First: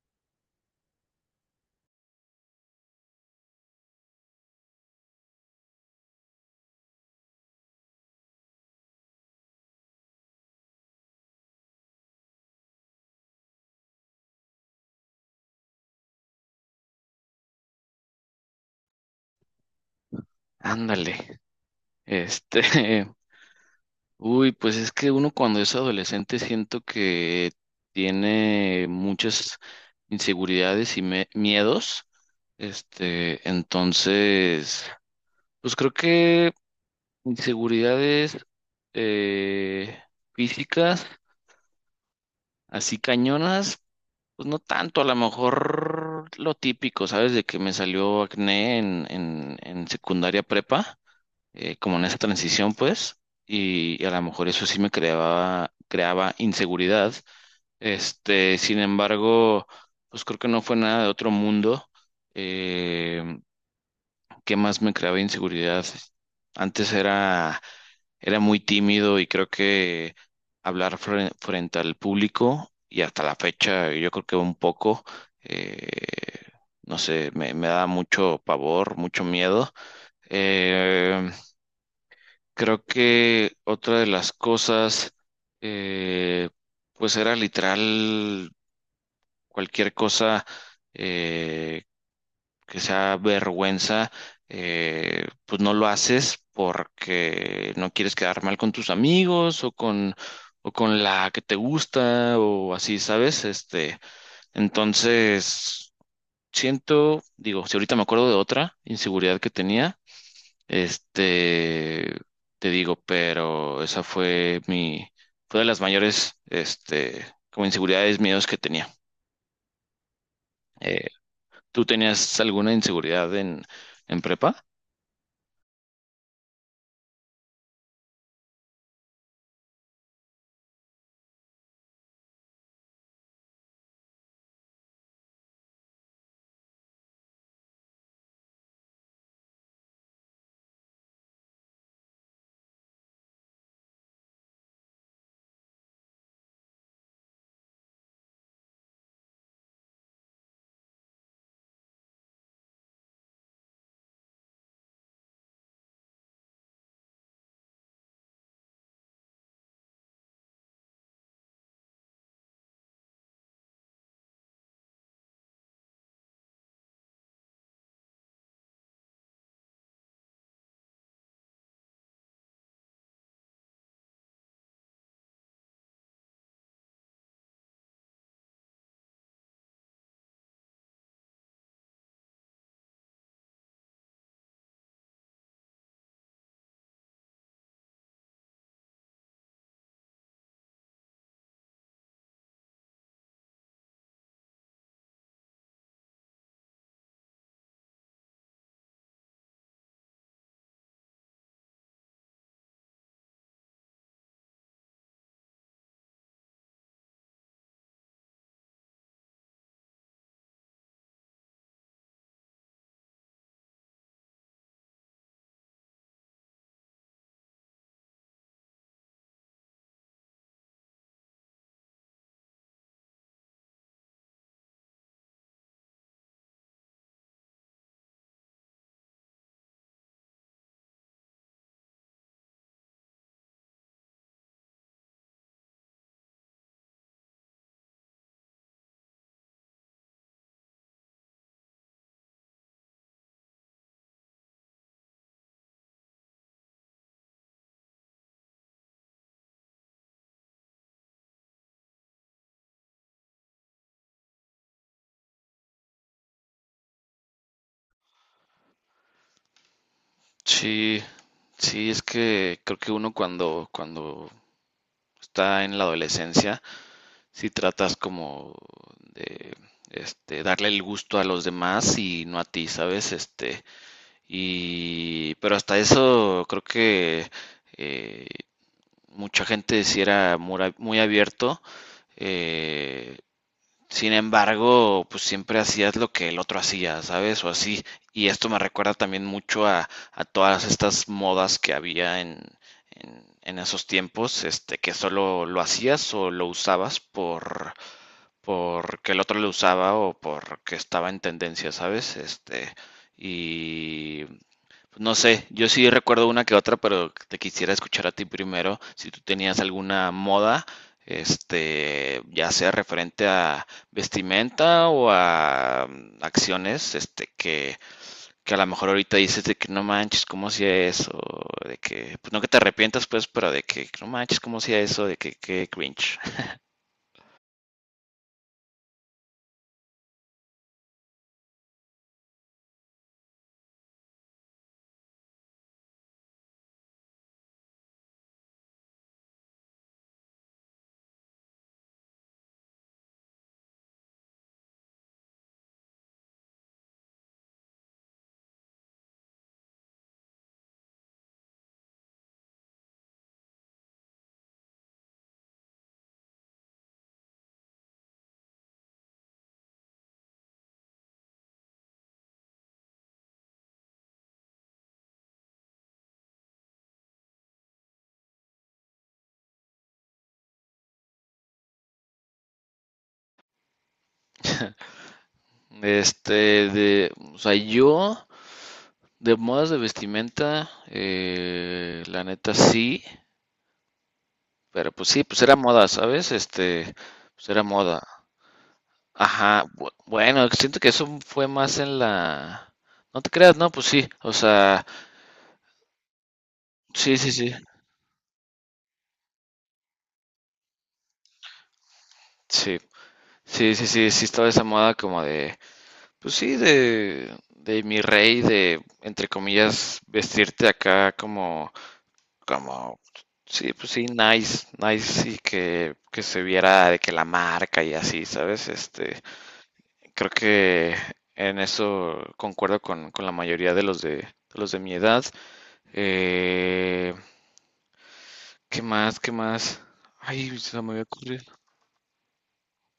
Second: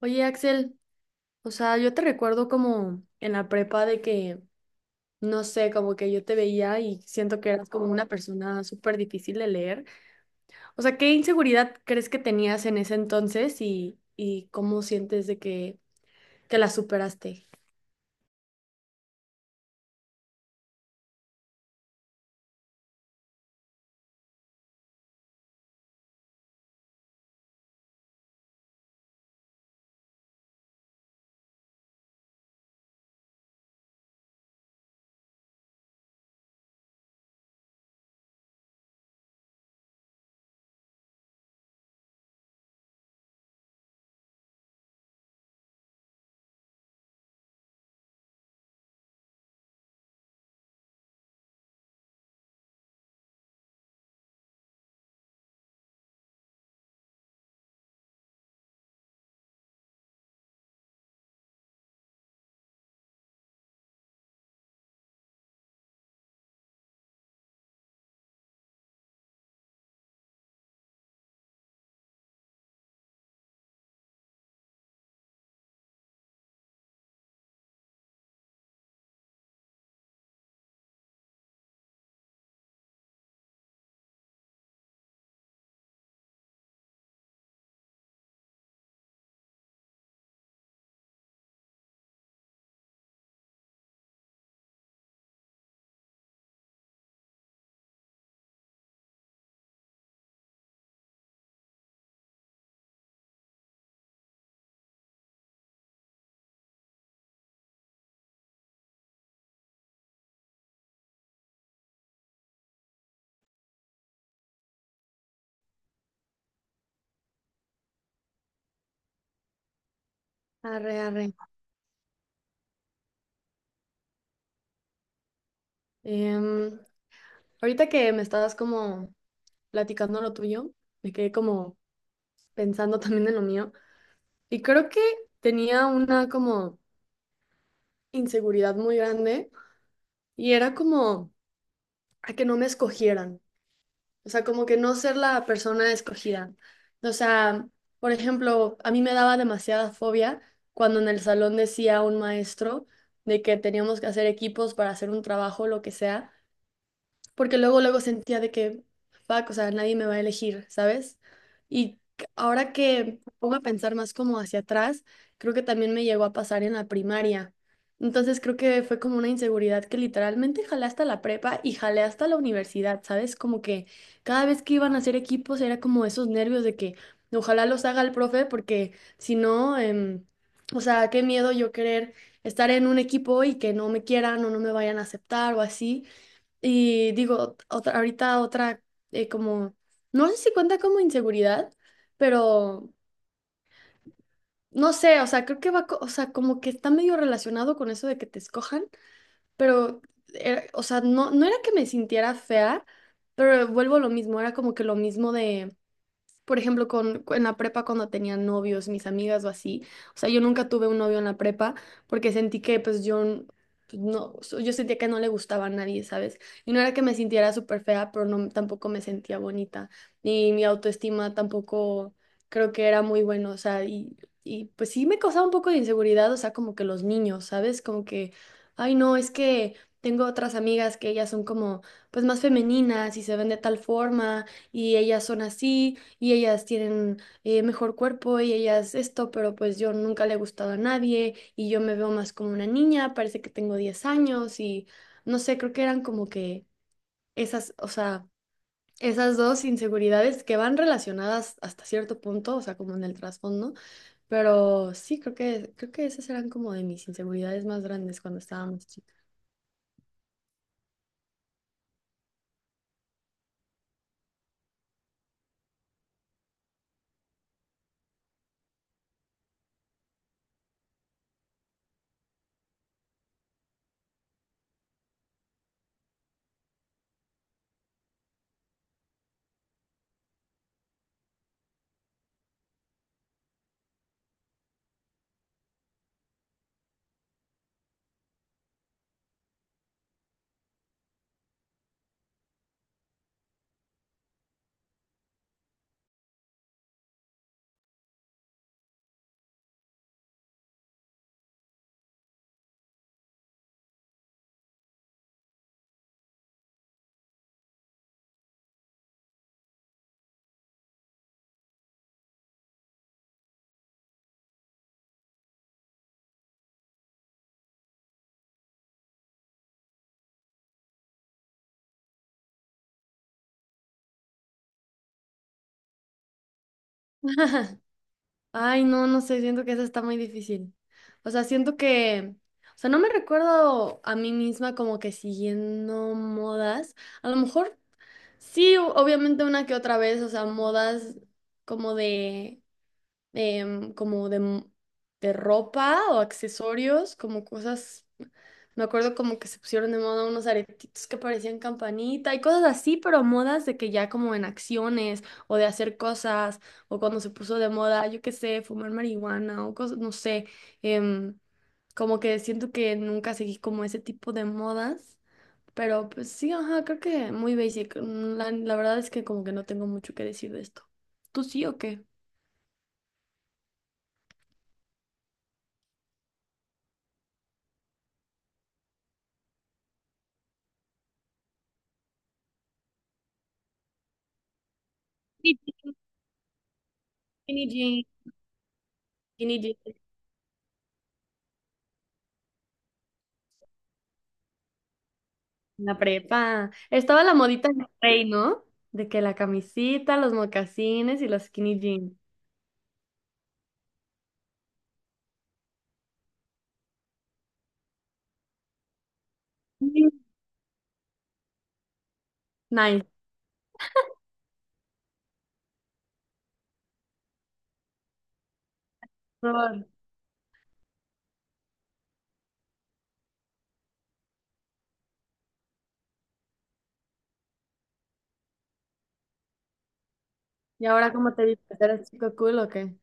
Oye, Axel, o sea, yo te recuerdo como en la prepa de que, no sé, como que yo te veía y siento que eras como una persona súper difícil de leer. O sea, ¿qué inseguridad crees que tenías en ese entonces y cómo sientes de que la superaste? Ándale, este, uy, pues es que uno cuando es adolescente siento que tiene muchas inseguridades y miedos, entonces, pues creo que inseguridades eh, físicas, así cañonas, pues no tanto, a lo mejor lo típico, ¿sabes? De que me salió acné en secundaria prepa. Como en esa transición, pues, y a lo mejor eso sí me creaba inseguridad. Sin embargo, pues creo que no fue nada de otro mundo. Eh, ¿Qué más me creaba inseguridad? Antes era muy tímido y creo que hablar frente al público y hasta la fecha, yo creo que un poco, eh, no sé, me da mucho pavor, mucho miedo. Eh, Creo que otra de las cosas, eh, pues era literal cualquier cosa eh, que sea vergüenza, pues no lo haces porque no quieres quedar mal con tus amigos o con la que te gusta o así, ¿sabes? Entonces, siento, digo, si ahorita me acuerdo de otra inseguridad que tenía. Este, Te digo, pero esa fue fue de las mayores, como inseguridades, miedos que tenía. Arre, Eh, arre. ¿Tú tenías alguna inseguridad en prepa? Em, ahorita que me estabas como platicando lo tuyo, me quedé como pensando también en lo mío y creo que tenía una como inseguridad muy grande y era como a que no me escogieran, o sea, como que no ser la persona escogida. O sea, por ejemplo, a mí me daba demasiada fobia cuando en el salón decía un maestro de que teníamos que hacer equipos para hacer un trabajo, lo que sea, porque luego luego sentía de que, fuck, o sea, nadie me va a elegir, ¿sabes? Ahora que me pongo a pensar más como hacia atrás, creo que también me llegó a pasar en la primaria. Entonces creo que fue como una inseguridad que literalmente jalé hasta la prepa y jalé hasta la universidad, ¿sabes? Como que cada vez que iban a hacer equipos era como esos nervios de que ojalá los haga el profe porque si no, o sea, qué miedo yo querer estar en un equipo y que no me quieran o no me vayan a aceptar o así. Y digo, otra, ahorita otra, como, no sé si cuenta como inseguridad, pero no sé, o sea, creo que va, o sea, como que está medio relacionado con eso de que te escojan, pero, o sea, no, no era que me sintiera fea, pero vuelvo a lo mismo, era como que lo mismo de, por ejemplo, con, en la prepa cuando tenía novios, mis amigas o así. O sea, yo nunca tuve un novio en la prepa porque sentí que pues yo n- pues, no, so- yo sentía que no le gustaba a nadie, ¿sabes? Y no era que me sintiera súper fea, pero no, tampoco me sentía bonita. Y mi autoestima tampoco creo que era muy bueno, o sea, y pues sí me causaba un poco de inseguridad, o sea, como que los niños, ¿sabes? Como que, ay no, es que tengo otras amigas que ellas son como pues más femeninas y se ven de tal forma y ellas son así y ellas tienen mejor cuerpo y ellas esto, pero pues yo nunca le he gustado a nadie y yo me veo más como una niña, parece que tengo 10 años y no sé, creo que eran como que esas, o sea, esas dos inseguridades que van relacionadas hasta cierto punto, o sea, como en el trasfondo, pero sí, creo que esas eran como de mis inseguridades más grandes cuando estábamos chicas. Sí, sí, es que creo que uno cuando está en la adolescencia, si tratas como de darle el gusto a los demás y no a ti, ¿sabes? Y pero hasta eso creo que eh, mucha gente sí era muy abierto. eh, Sin embargo, pues siempre hacías lo que el otro hacía, ¿sabes? O así. Y esto me recuerda también mucho a todas estas modas que había en esos tiempos, que solo lo hacías o lo usabas porque el otro lo usaba o porque estaba en tendencia, ¿sabes? Y pues no sé, yo sí recuerdo una que otra, pero te quisiera escuchar a ti primero, si tú tenías alguna moda, ya sea referente a vestimenta o a acciones, que a lo mejor ahorita dices de que no manches, ¿cómo hacía eso? De que, pues no que te arrepientas, pues, pero de que no manches, ¿cómo hacía eso? De que cringe. Ay, no, no sé, siento que esa está muy difícil. O sea, siento que, o sea, no me recuerdo a mí misma como que siguiendo modas. A lo mejor sí, obviamente una que otra vez, o sea, modas como de como de ropa o accesorios, como cosas, me acuerdo como que se pusieron de moda unos aretitos que parecían campanita y cosas así, pero modas de que ya como en acciones o de hacer cosas o cuando se puso de moda, yo qué sé, fumar marihuana o cosas, no sé, em, como que siento que nunca seguí como ese tipo de modas. Pero pues sí, ajá, creo que muy basic. La verdad es que como que no tengo mucho que decir de esto. ¿Tú sí o qué? Este, o sea, yo de modas de vestimenta, la neta sí. Pero pues sí, pues Sí, era moda, ¿sabes? Pues skinny era jeans. moda. Skinny Ajá, jeans bueno, siento que eso fue más en la. No te creas, no, pues sí, o sea, en la prepa. sí, Estaba la sí, sí, modita en el rey, ¿no? De que la camisita, los mocasines y los skinny jeans. sí, sí, sí, sí, sí estaba esa moda como de, pues sí, de mi rey, de, entre comillas, Sí. vestirte acá Nice. como, sí, pues sí, nice, nice, y que se viera de que la marca y así, ¿sabes? Por- Creo que en eso concuerdo con la mayoría de los de los de mi edad. Eh, ¿Qué más? ¿Qué más? Ay, se ¿Y me había ahora cómo te ocurrido. dices? ¿Eres chico cool o qué?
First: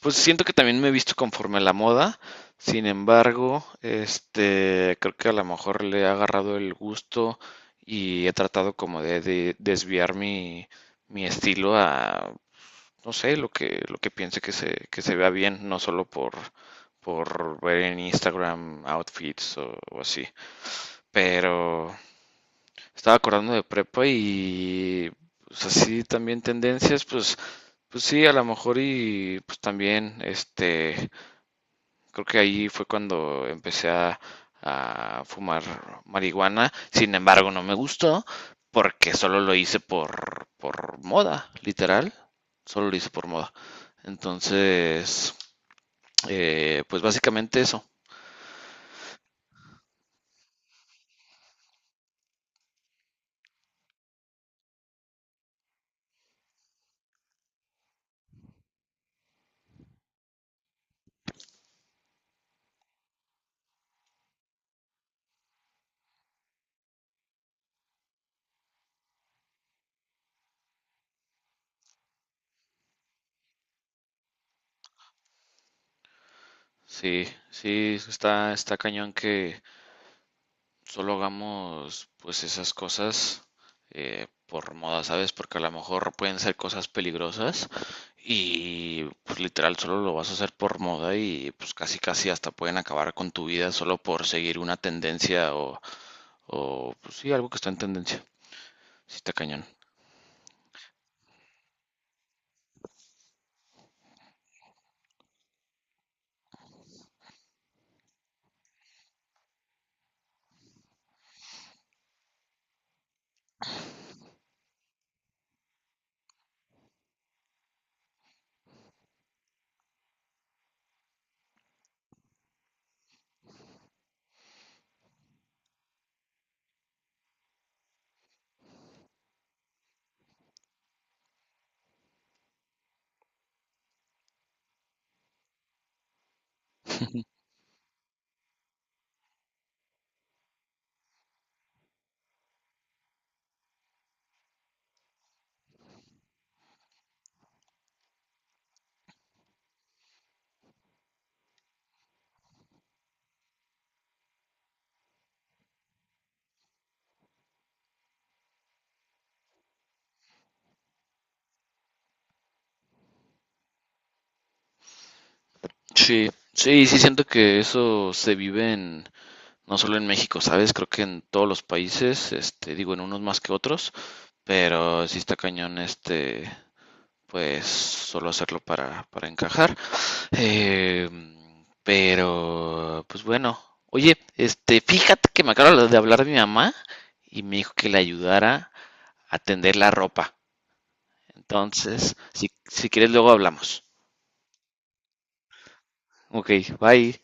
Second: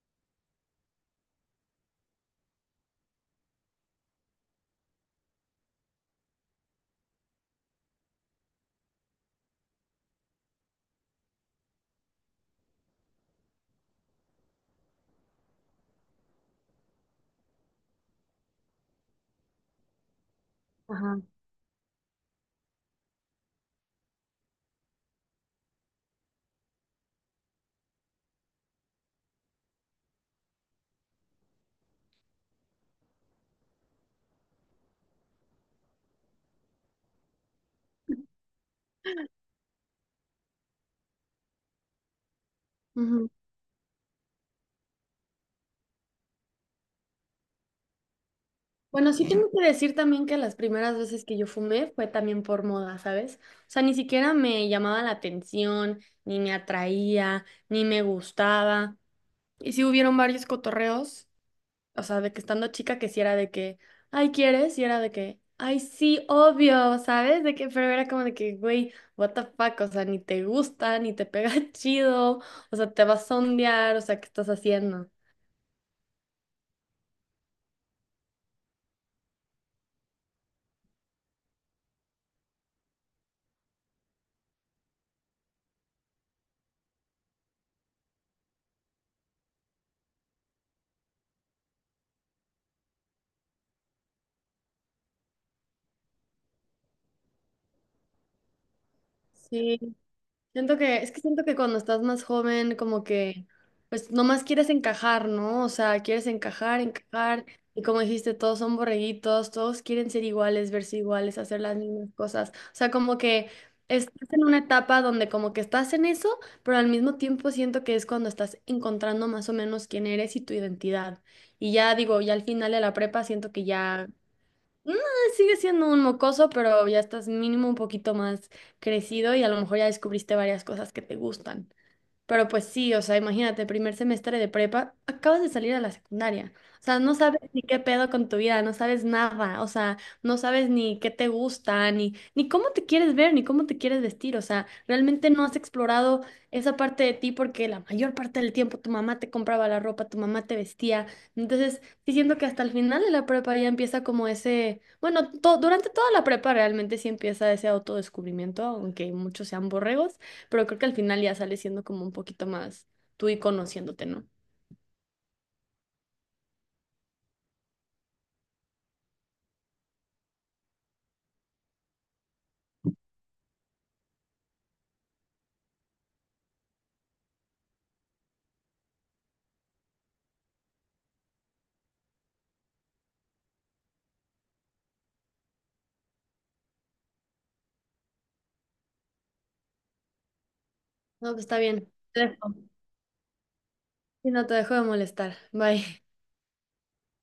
Pues siento que también me he visto conforme a la moda. Sin embargo, creo que a lo mejor le he agarrado el gusto y he tratado como de desviar mi estilo a no sé, lo que piense que se vea bien, no solo por ver en Instagram outfits o así. Ajá. Pero estaba acordando de prepa y pues así también tendencias, pues sí, a lo mejor y pues también creo que ahí fue cuando empecé a fumar marihuana. Sin embargo, no me gustó porque solo lo hice por moda, literal. Solo lo hice por Ujú. moda. Entonces, pues básicamente eso. Bueno, sí tengo que decir también que las primeras veces que yo fumé fue también por moda, ¿sabes? O sea, ni siquiera me llamaba la atención, ni me atraía, ni me gustaba. Y sí hubieron varios cotorreos, o sea, de que estando chica que sí era de que, ay, ¿quieres? Y era de que, ay, sí, obvio, ¿sabes? De que, pero era como de que, güey, what the fuck, o sea, ni te gusta, ni te pega chido, o sea, te vas a sondear, o sea, ¿qué estás haciendo? Sí, sí, está cañón solo hagamos pues esas cosas por moda, ¿sabes? Porque a lo mejor pueden ser cosas peligrosas y pues literal solo lo vas a hacer por moda y pues casi casi hasta pueden acabar con tu vida solo por seguir una tendencia o pues sí, algo que está en tendencia. Sí, está cañón. Sí, siento que, es que siento que cuando estás más joven, como que, pues nomás quieres encajar, ¿no? O sea, quieres encajar, encajar, y como dijiste, todos son borreguitos, todos quieren ser iguales, verse iguales, hacer las mismas cosas. O sea, como que estás en una etapa donde como que estás en eso, pero al mismo tiempo siento que es cuando estás encontrando más o menos quién eres y tu identidad. Y ya digo, ya al final de la prepa siento que ya. No, sigue siendo un mocoso, pero ya estás mínimo un poquito más crecido y a lo mejor ya descubriste varias cosas que te gustan. Pero pues sí, o sea, imagínate, primer semestre de prepa, acabas de salir a la secundaria. O sea, no sabes ni qué pedo con tu vida, no sabes nada, o sea, no sabes ni qué te gusta, ni, ni cómo te quieres ver, ni cómo te quieres vestir. O sea, realmente no has explorado esa parte de ti porque la mayor parte del tiempo tu mamá te compraba la ropa, tu mamá te vestía. Entonces, sí siento que hasta el final de la prepa ya empieza como ese, bueno, durante toda la prepa realmente sí empieza ese autodescubrimiento, aunque muchos sean borregos. Pero creo que al final ya sales siendo como un poquito más tú y conociéndote, ¿no? Sí, sí, sí siento que eso se vive no solo en México, ¿sabes? Creo que en todos los países, digo, en unos más que otros, pero sí está cañón pues solo hacerlo para encajar. Eh, pero, pues bueno. Oye, fíjate que me acabo de hablar de mi mamá y me dijo que le ayudara a tender la ropa. No, que está bien. Entonces, Te dejo. si quieres, luego hablamos. Y no te dejo de molestar. Bye. Ok, bye.